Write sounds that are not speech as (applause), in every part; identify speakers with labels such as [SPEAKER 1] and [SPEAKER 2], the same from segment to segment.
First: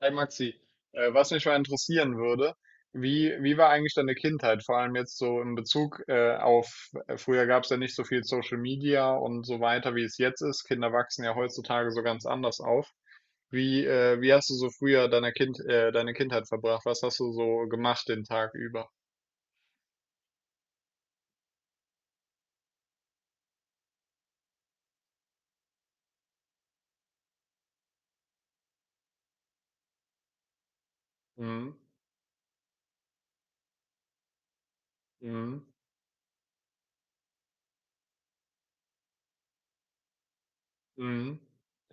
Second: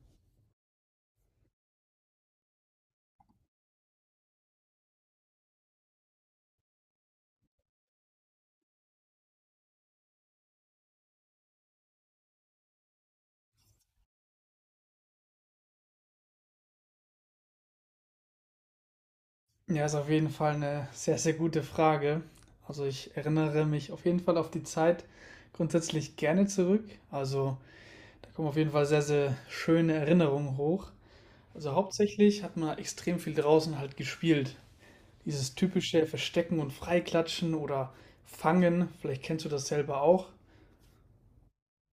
[SPEAKER 1] Hey Maxi, was mich mal interessieren würde, wie war eigentlich deine Kindheit, vor allem jetzt so in Bezug auf, früher gab es ja nicht so viel Social Media und so weiter, wie es jetzt ist. Kinder wachsen ja heutzutage so ganz anders auf. Wie, wie hast du so früher deine Kindheit verbracht? Was hast du so gemacht den Tag über?
[SPEAKER 2] Ja, ist auf jeden Fall eine sehr, sehr gute Frage. Also ich erinnere mich auf jeden Fall auf die Zeit grundsätzlich gerne zurück. Also da kommen auf jeden Fall sehr, sehr schöne Erinnerungen hoch.
[SPEAKER 1] Mhm.
[SPEAKER 2] Also hauptsächlich hat man extrem viel draußen halt gespielt. Dieses
[SPEAKER 1] Mhm.
[SPEAKER 2] typische Verstecken und Freiklatschen oder Fangen, vielleicht kennst du das selber auch.
[SPEAKER 1] Mhm.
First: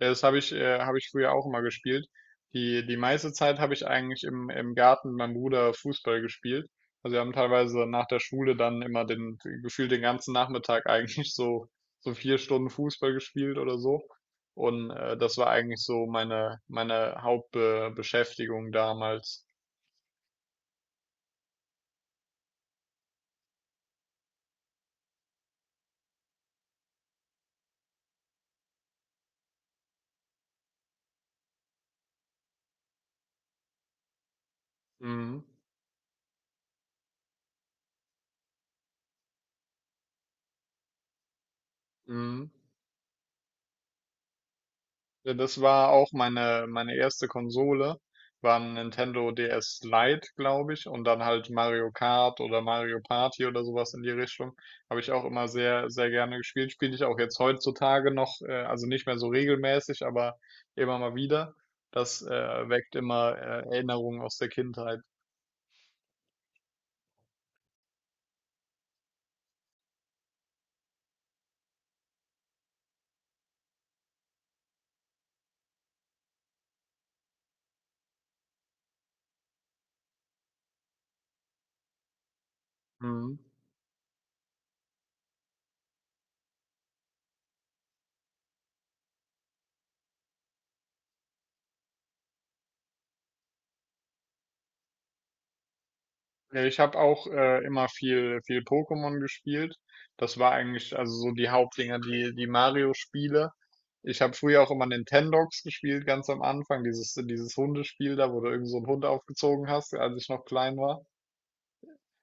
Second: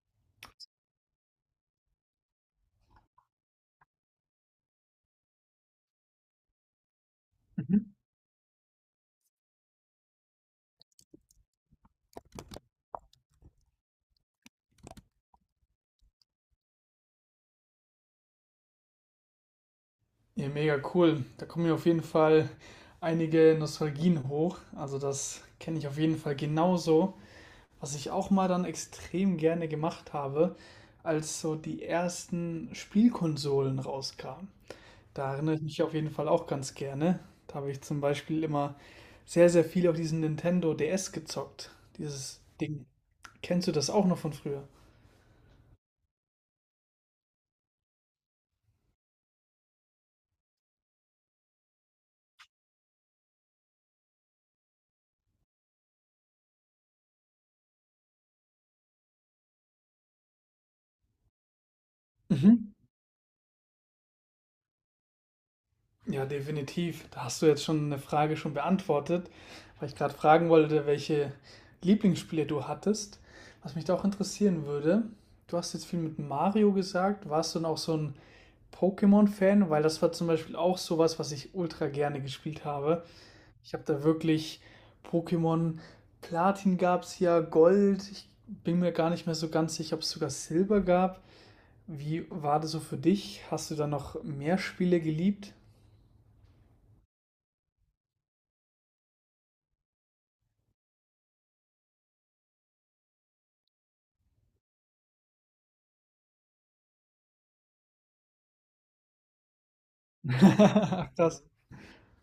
[SPEAKER 1] Ja, das habe ich früher auch immer gespielt. Die meiste Zeit habe ich eigentlich im Garten mit meinem Bruder Fußball gespielt. Also wir haben teilweise
[SPEAKER 2] Mhm.
[SPEAKER 1] nach der Schule dann immer den, gefühlt den ganzen Nachmittag (laughs) eigentlich so, so 4 Stunden Fußball gespielt oder so. Und das war eigentlich so meine Hauptbeschäftigung damals.
[SPEAKER 2] Ja, mega cool. Da kommen mir auf jeden Fall einige Nostalgien hoch. Also das kenne ich auf jeden Fall genauso. Was ich auch mal dann extrem gerne gemacht habe, als so die ersten Spielkonsolen rauskamen. Da
[SPEAKER 1] Mhm.
[SPEAKER 2] erinnere ich mich auf jeden Fall auch ganz gerne. Da habe ich zum Beispiel immer sehr, sehr viel auf diesen Nintendo DS gezockt. Dieses
[SPEAKER 1] Mhm.
[SPEAKER 2] Ding. Kennst du das auch noch von früher?
[SPEAKER 1] Ja, das war auch meine erste Konsole, war ein Nintendo DS Lite, glaube ich, und dann halt Mario Kart oder Mario Party oder sowas in die Richtung. Habe ich auch immer sehr, sehr gerne gespielt. Spiele ich auch jetzt heutzutage noch, also nicht mehr so regelmäßig, aber immer mal wieder. Das
[SPEAKER 2] Mhm.
[SPEAKER 1] weckt immer Erinnerungen aus der Kindheit.
[SPEAKER 2] Ja, definitiv. Da hast du jetzt schon eine Frage schon beantwortet, weil ich gerade fragen wollte, welche Lieblingsspiele du hattest. Was mich da auch interessieren würde, du hast jetzt viel mit Mario gesagt. Warst du noch so ein Pokémon-Fan, weil das war zum Beispiel auch sowas, was ich ultra gerne gespielt habe.
[SPEAKER 1] Mhm.
[SPEAKER 2] Ich habe da wirklich Pokémon Platin gab es ja, Gold. Ich bin mir gar nicht mehr so ganz sicher, ob es sogar Silber gab. Wie war das so für dich? Hast du da noch mehr Spiele geliebt?
[SPEAKER 1] Ja, ich habe auch immer viel, viel Pokémon gespielt. Das war eigentlich also so die Hauptdinger, die Mario-Spiele. Ich habe früher auch immer Nintendogs gespielt, ganz am Anfang, dieses Hundespiel da, wo du irgend so einen Hund aufgezogen hast, als ich
[SPEAKER 2] (laughs)
[SPEAKER 1] noch klein war.
[SPEAKER 2] Ach, das.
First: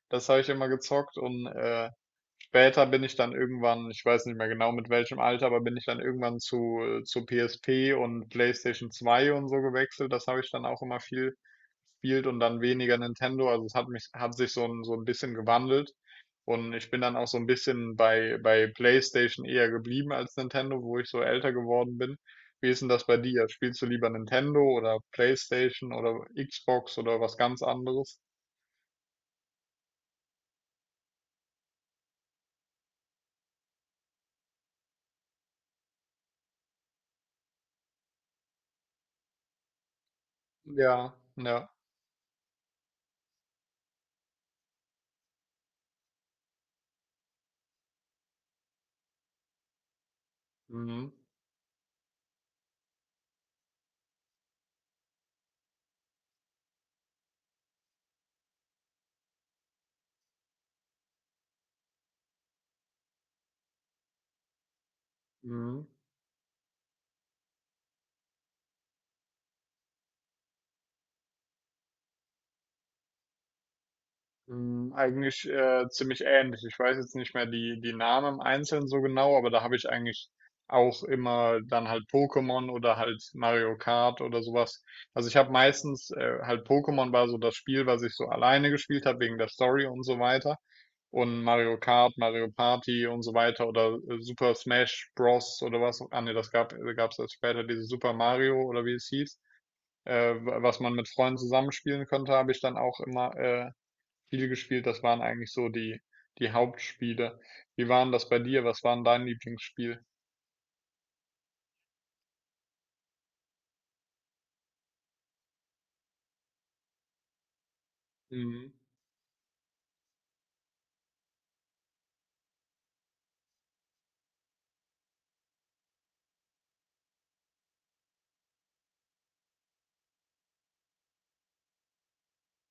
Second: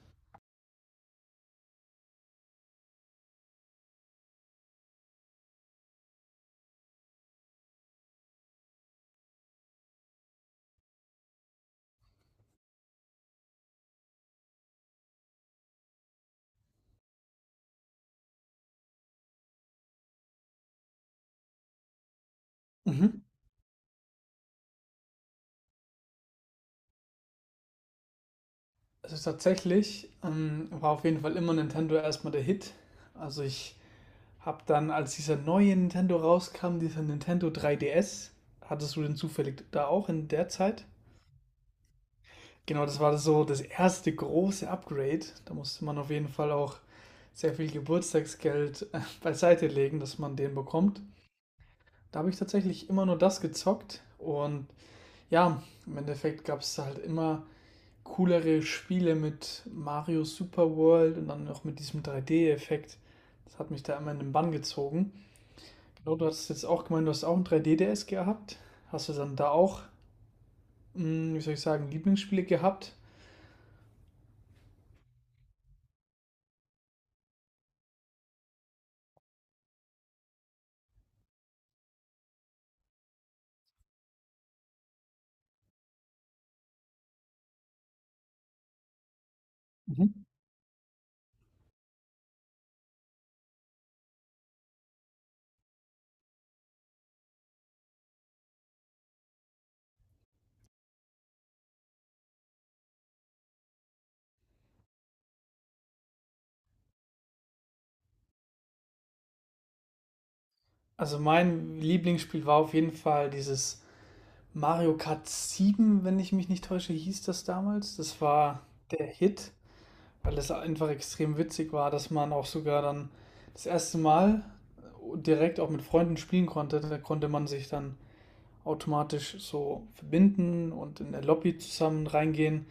[SPEAKER 1] Das habe ich immer gezockt und später bin ich dann irgendwann, ich weiß nicht mehr genau mit welchem Alter, aber bin ich dann irgendwann zu PSP und PlayStation 2 und so gewechselt. Das habe ich dann auch immer viel gespielt und dann weniger Nintendo. Also es hat mich, hat sich so ein bisschen gewandelt. Und ich bin dann auch so ein bisschen bei PlayStation eher geblieben als Nintendo, wo ich so älter geworden bin. Wie ist denn das bei
[SPEAKER 2] Mhm.
[SPEAKER 1] dir? Spielst du lieber Nintendo oder PlayStation oder Xbox oder was ganz anderes?
[SPEAKER 2] Also tatsächlich war auf jeden Fall immer Nintendo erstmal der Hit. Also ich habe dann, als dieser neue Nintendo rauskam, dieser Nintendo 3DS, hattest du den zufällig da auch in der Zeit?
[SPEAKER 1] Ja, ja.
[SPEAKER 2] Genau, das war das so das erste große Upgrade. Da musste man auf jeden Fall auch sehr viel Geburtstagsgeld (laughs) beiseite legen, dass man den bekommt.
[SPEAKER 1] Mhm.
[SPEAKER 2] Da habe ich tatsächlich immer nur das gezockt und ja, im Endeffekt gab es halt immer coolere Spiele mit Mario Super World und dann noch mit diesem 3D-Effekt. Das hat mich da immer in den Bann gezogen.
[SPEAKER 1] Mhm.
[SPEAKER 2] Genau, du hast jetzt auch gemeint, du hast auch ein 3D-DS gehabt. Hast du dann da auch, wie soll ich sagen, Lieblingsspiele gehabt?
[SPEAKER 1] Hm, eigentlich ziemlich ähnlich. Ich weiß jetzt nicht mehr die Namen im Einzelnen so genau, aber da habe ich eigentlich auch immer dann halt Pokémon oder halt Mario Kart oder sowas. Also ich habe meistens halt Pokémon war so das Spiel, was ich so alleine gespielt habe wegen der Story und so
[SPEAKER 2] Mhm.
[SPEAKER 1] weiter. Und Mario Kart, Mario Party und so weiter oder Super Smash Bros. Oder was. Ah ne, das gab's erst später diese Super Mario oder wie es hieß. Was man mit Freunden zusammenspielen konnte, habe ich dann auch immer viel gespielt. Das waren eigentlich so die die Hauptspiele. Wie waren das bei dir? Was war 'n dein Lieblingsspiel?
[SPEAKER 2] Also mein Lieblingsspiel war auf jeden Fall dieses Mario Kart 7, wenn ich mich nicht täusche, hieß das damals. Das war
[SPEAKER 1] Mhm.
[SPEAKER 2] der Hit, weil es einfach extrem witzig war, dass man auch sogar dann das erste Mal direkt auch mit Freunden spielen konnte. Da konnte man sich dann automatisch so verbinden und in der Lobby zusammen reingehen.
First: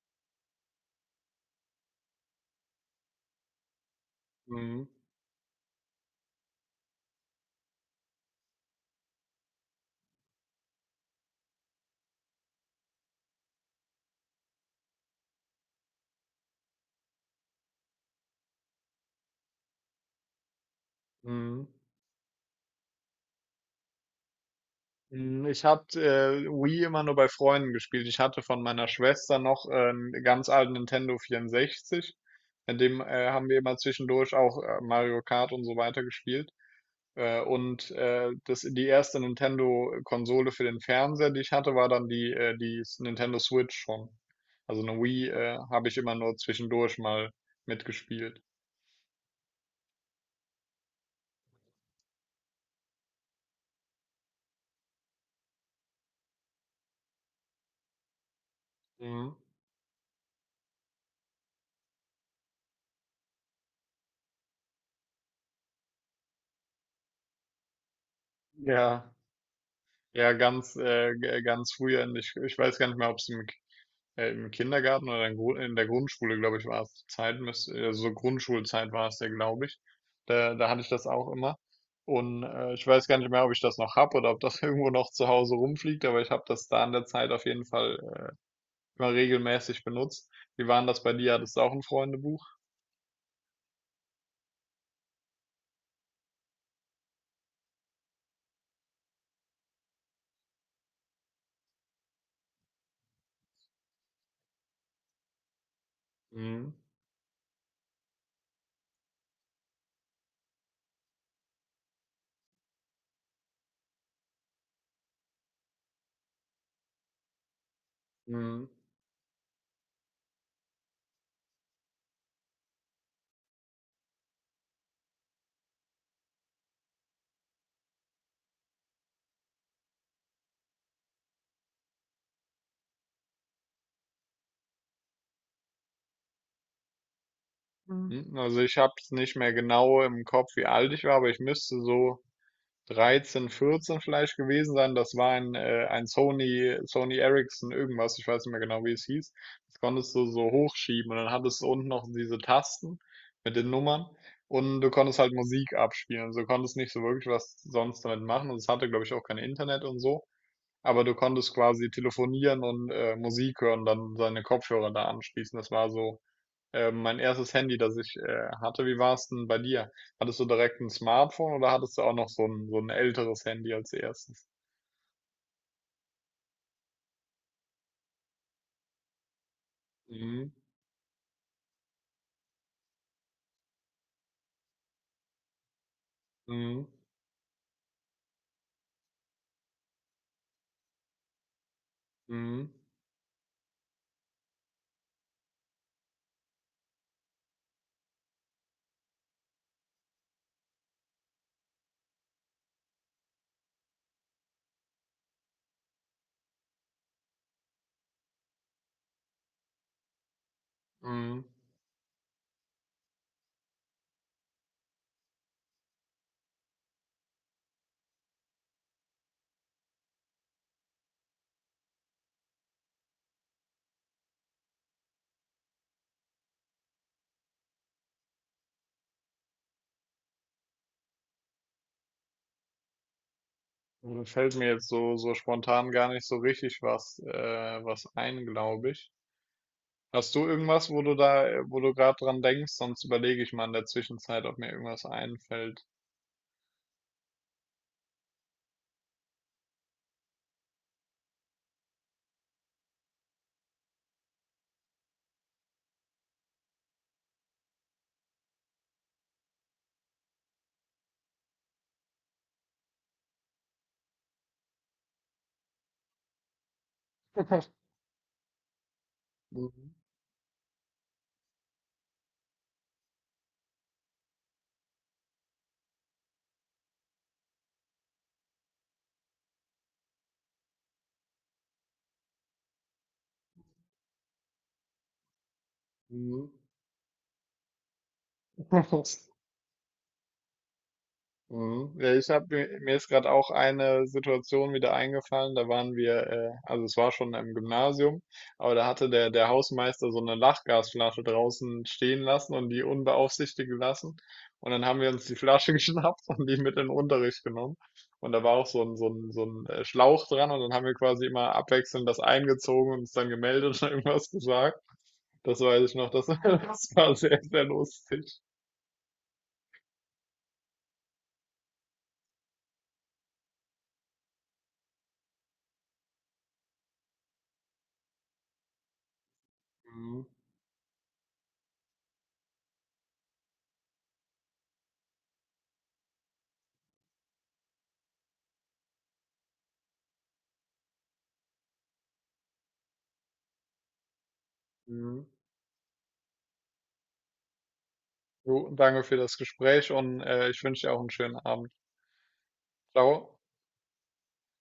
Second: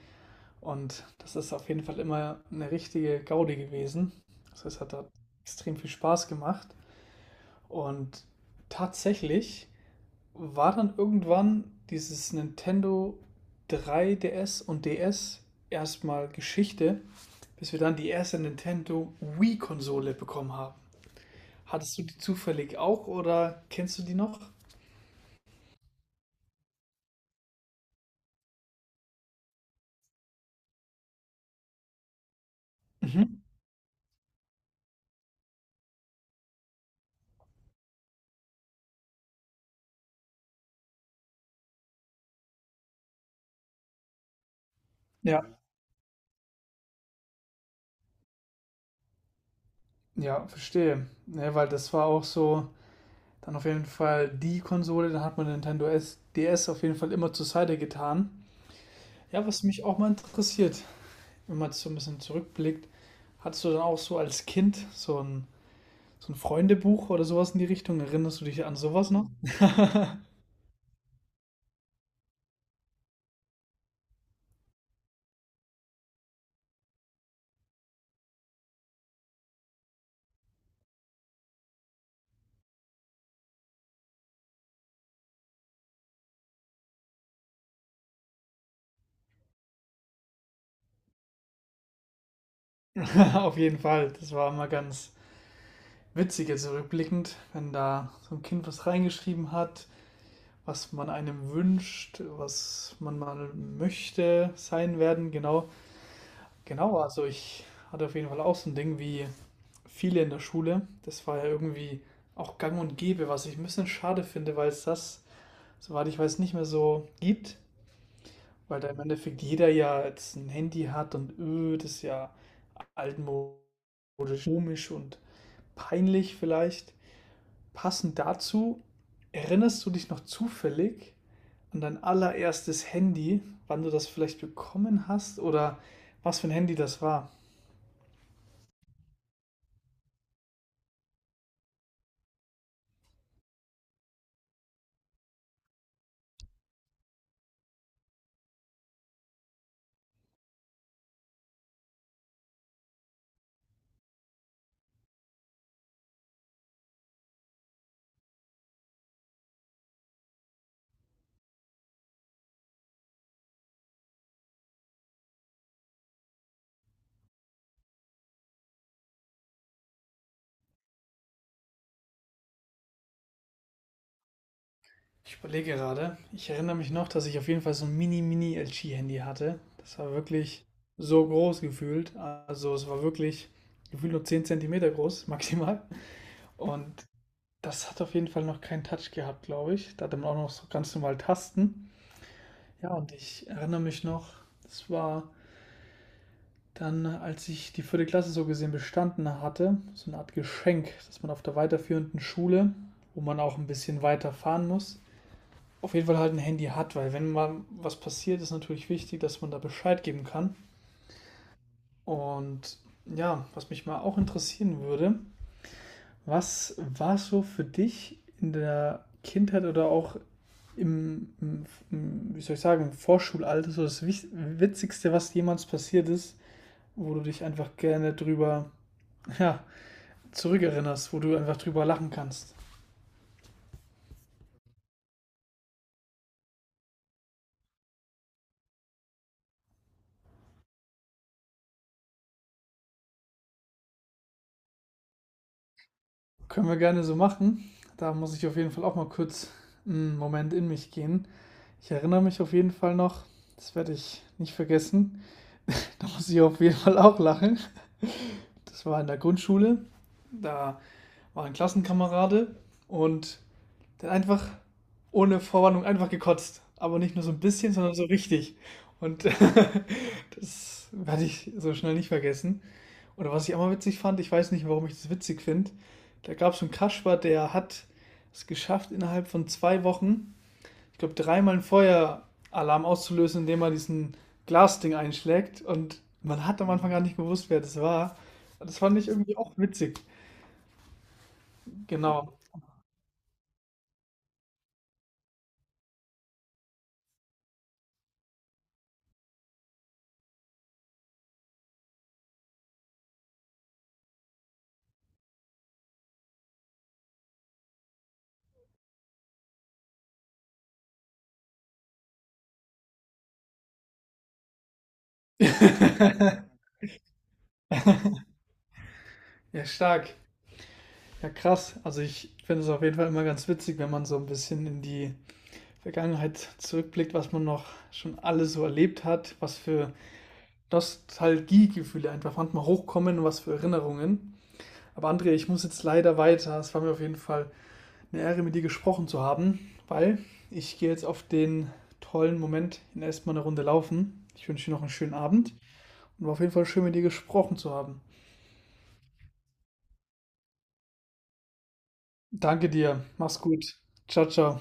[SPEAKER 2] Und das ist auf jeden Fall immer eine richtige Gaudi gewesen. Also es
[SPEAKER 1] Mhm.
[SPEAKER 2] hat da extrem viel Spaß gemacht. Und tatsächlich war dann irgendwann dieses Nintendo 3DS und DS erstmal Geschichte, bis wir dann die erste Nintendo Wii-Konsole bekommen haben.
[SPEAKER 1] Mhm.
[SPEAKER 2] Hattest du die zufällig auch oder kennst du die noch?
[SPEAKER 1] Hm, ich habe, Wii immer nur bei Freunden gespielt. Ich hatte von meiner Schwester noch 'n ganz alten Nintendo 64. Mit dem
[SPEAKER 2] Mhm.
[SPEAKER 1] haben wir immer zwischendurch auch Mario Kart und so weiter gespielt. Das, die erste Nintendo-Konsole für den Fernseher, die ich hatte, war dann die Nintendo Switch schon. Also eine Wii
[SPEAKER 2] Ja,
[SPEAKER 1] äh, habe ich immer nur zwischendurch mal mitgespielt.
[SPEAKER 2] ja, verstehe. Ne, weil das war auch so, dann auf jeden Fall die Konsole, dann hat man Nintendo S, DS auf jeden Fall immer zur Seite getan.
[SPEAKER 1] Mhm.
[SPEAKER 2] Ja, was mich auch mal interessiert, wenn man so ein bisschen zurückblickt, hattest du dann auch so als Kind so ein so ein Freundebuch oder sowas in die Richtung? Erinnerst du dich an sowas
[SPEAKER 1] Ja,
[SPEAKER 2] noch? (laughs)
[SPEAKER 1] ja, ganz früher. Und ich weiß gar nicht mehr, ob es im im Kindergarten oder in der Grundschule, glaube ich, war es die Zeit, so Grundschulzeit war es ja, glaube ich. Da hatte ich das auch immer. Und ich weiß gar nicht mehr, ob ich das noch habe oder ob das (laughs) irgendwo noch zu Hause rumfliegt, aber ich habe das da in der Zeit auf jeden Fall immer regelmäßig benutzt. Wie waren das bei dir? Hattest du auch ein Freundebuch?
[SPEAKER 2] Auf jeden Fall. Das war immer ganz witzig jetzt rückblickend, wenn da so ein Kind was reingeschrieben hat, was man einem wünscht, was man mal möchte sein werden, genau.
[SPEAKER 1] Mhm.
[SPEAKER 2] Genau, also ich hatte auf jeden Fall auch so ein Ding wie viele in der Schule. Das war ja irgendwie auch gang und gäbe, was ich ein bisschen schade finde, weil es das, soweit ich weiß, nicht mehr so gibt.
[SPEAKER 1] Mhm.
[SPEAKER 2] Weil da im Endeffekt jeder ja jetzt ein Handy hat und das ist ja altmodisch, komisch und peinlich vielleicht. Passend dazu, erinnerst du dich noch zufällig an dein allererstes Handy, wann du das vielleicht bekommen hast oder was für ein Handy das war?
[SPEAKER 1] Mhm. Also ich habe es nicht mehr genau im Kopf, wie alt ich war, aber ich müsste so 13, 14 vielleicht gewesen sein. Das war ein Sony Ericsson irgendwas, ich weiß nicht mehr genau, wie es hieß. Das konntest du so hochschieben und dann hattest du unten noch diese Tasten mit den Nummern und du konntest halt Musik abspielen. Du konntest nicht so wirklich was sonst damit machen und es hatte, glaube ich, auch kein Internet und so. Aber du konntest quasi telefonieren und Musik hören, dann seine Kopfhörer da anschließen. Das war so mein erstes Handy, das ich hatte. Wie war es denn bei dir? Hattest du direkt ein Smartphone oder hattest du auch noch so ein älteres Handy als erstes?
[SPEAKER 2] Ich überlege gerade. Ich erinnere mich noch, dass ich auf jeden Fall so ein Mini-Mini-LG-Handy hatte. Das war
[SPEAKER 1] Mhm,
[SPEAKER 2] wirklich so groß gefühlt. Also es war wirklich gefühlt nur 10 cm groß, (laughs) maximal.
[SPEAKER 1] mhm,
[SPEAKER 2] Und das hat auf jeden Fall noch keinen Touch gehabt, glaube ich. Da hatte man auch noch so ganz normal Tasten.
[SPEAKER 1] mhm,
[SPEAKER 2] Ja, und ich erinnere mich noch, das war dann, als ich die vierte Klasse so gesehen bestanden hatte, so eine Art Geschenk, dass man auf der weiterführenden Schule, wo man auch ein bisschen weiter fahren muss, auf jeden Fall halt ein Handy hat, weil wenn mal was passiert, ist natürlich wichtig, dass man da Bescheid geben kann.
[SPEAKER 1] mhm.
[SPEAKER 2] Und ja, was mich mal auch interessieren würde, was war so für dich in der Kindheit oder auch im, wie soll ich sagen, im Vorschulalter so das Witzigste, was jemals passiert ist, wo du dich einfach gerne drüber, (laughs) ja, zurückerinnerst, wo du einfach drüber lachen kannst.
[SPEAKER 1] Also, da fällt mir jetzt so, so spontan gar nicht so richtig was, was ein, glaube ich. Hast du irgendwas, wo du wo du gerade dran denkst? Sonst überlege ich mal in der Zwischenzeit, ob mir irgendwas einfällt.
[SPEAKER 2] Können wir gerne so machen. Da muss ich auf jeden Fall auch mal kurz einen Moment in mich gehen. Ich erinnere mich auf jeden Fall noch, das werde ich nicht vergessen. Da muss ich auf jeden Fall auch lachen. Das war in der Grundschule. Da war ein Klassenkamerade und dann einfach ohne Vorwarnung einfach gekotzt. Aber nicht nur so ein bisschen,
[SPEAKER 1] (laughs)
[SPEAKER 2] sondern so richtig. Und
[SPEAKER 1] Mhm,
[SPEAKER 2] (laughs) das werde ich so schnell nicht vergessen. Oder was ich auch mal witzig fand, ich weiß nicht, warum ich das witzig finde. Da gab es einen Kasper, der hat es geschafft, innerhalb von 2 Wochen, ich glaube, dreimal einen Feueralarm auszulösen, indem er diesen Glasding einschlägt. Und
[SPEAKER 1] mhm.
[SPEAKER 2] man hat am Anfang gar nicht gewusst, wer das war. Das fand ich irgendwie
[SPEAKER 1] (laughs)
[SPEAKER 2] auch witzig.
[SPEAKER 1] Mhm. Ja, ich
[SPEAKER 2] Genau.
[SPEAKER 1] habe mir ist gerade auch eine Situation wieder eingefallen. Da waren wir, also es war schon im Gymnasium, aber da hatte der Hausmeister so eine Lachgasflasche draußen stehen lassen und die unbeaufsichtigt gelassen. Und dann haben wir uns die Flasche (laughs) geschnappt und die mit in den Unterricht genommen. Und da war auch so ein Schlauch dran und dann haben wir quasi immer abwechselnd das eingezogen und uns dann gemeldet (laughs) und irgendwas gesagt.
[SPEAKER 2] (laughs)
[SPEAKER 1] Das weiß ich noch, das, (laughs)
[SPEAKER 2] Ja,
[SPEAKER 1] das war sehr, sehr lustig.
[SPEAKER 2] stark. Ja, krass. Also ich finde es auf jeden Fall immer ganz witzig, wenn man so ein bisschen in die Vergangenheit zurückblickt, was man noch schon alles so erlebt hat, was für
[SPEAKER 1] Mhm.
[SPEAKER 2] Nostalgiegefühle einfach manchmal hochkommen und was für Erinnerungen. Aber André, ich muss jetzt leider weiter. Es war mir auf jeden Fall eine Ehre, mit dir gesprochen zu haben, weil ich gehe jetzt auf den tollen Moment in erstmal eine Runde laufen. Ich wünsche dir noch einen schönen
[SPEAKER 1] Mhm.
[SPEAKER 2] Abend und war auf jeden Fall schön, mit dir gesprochen zu haben.
[SPEAKER 1] Du, danke für das Gespräch und ich wünsche dir auch einen schönen Abend.
[SPEAKER 2] Danke dir.
[SPEAKER 1] Ciao.
[SPEAKER 2] Mach's gut. Ciao, ciao.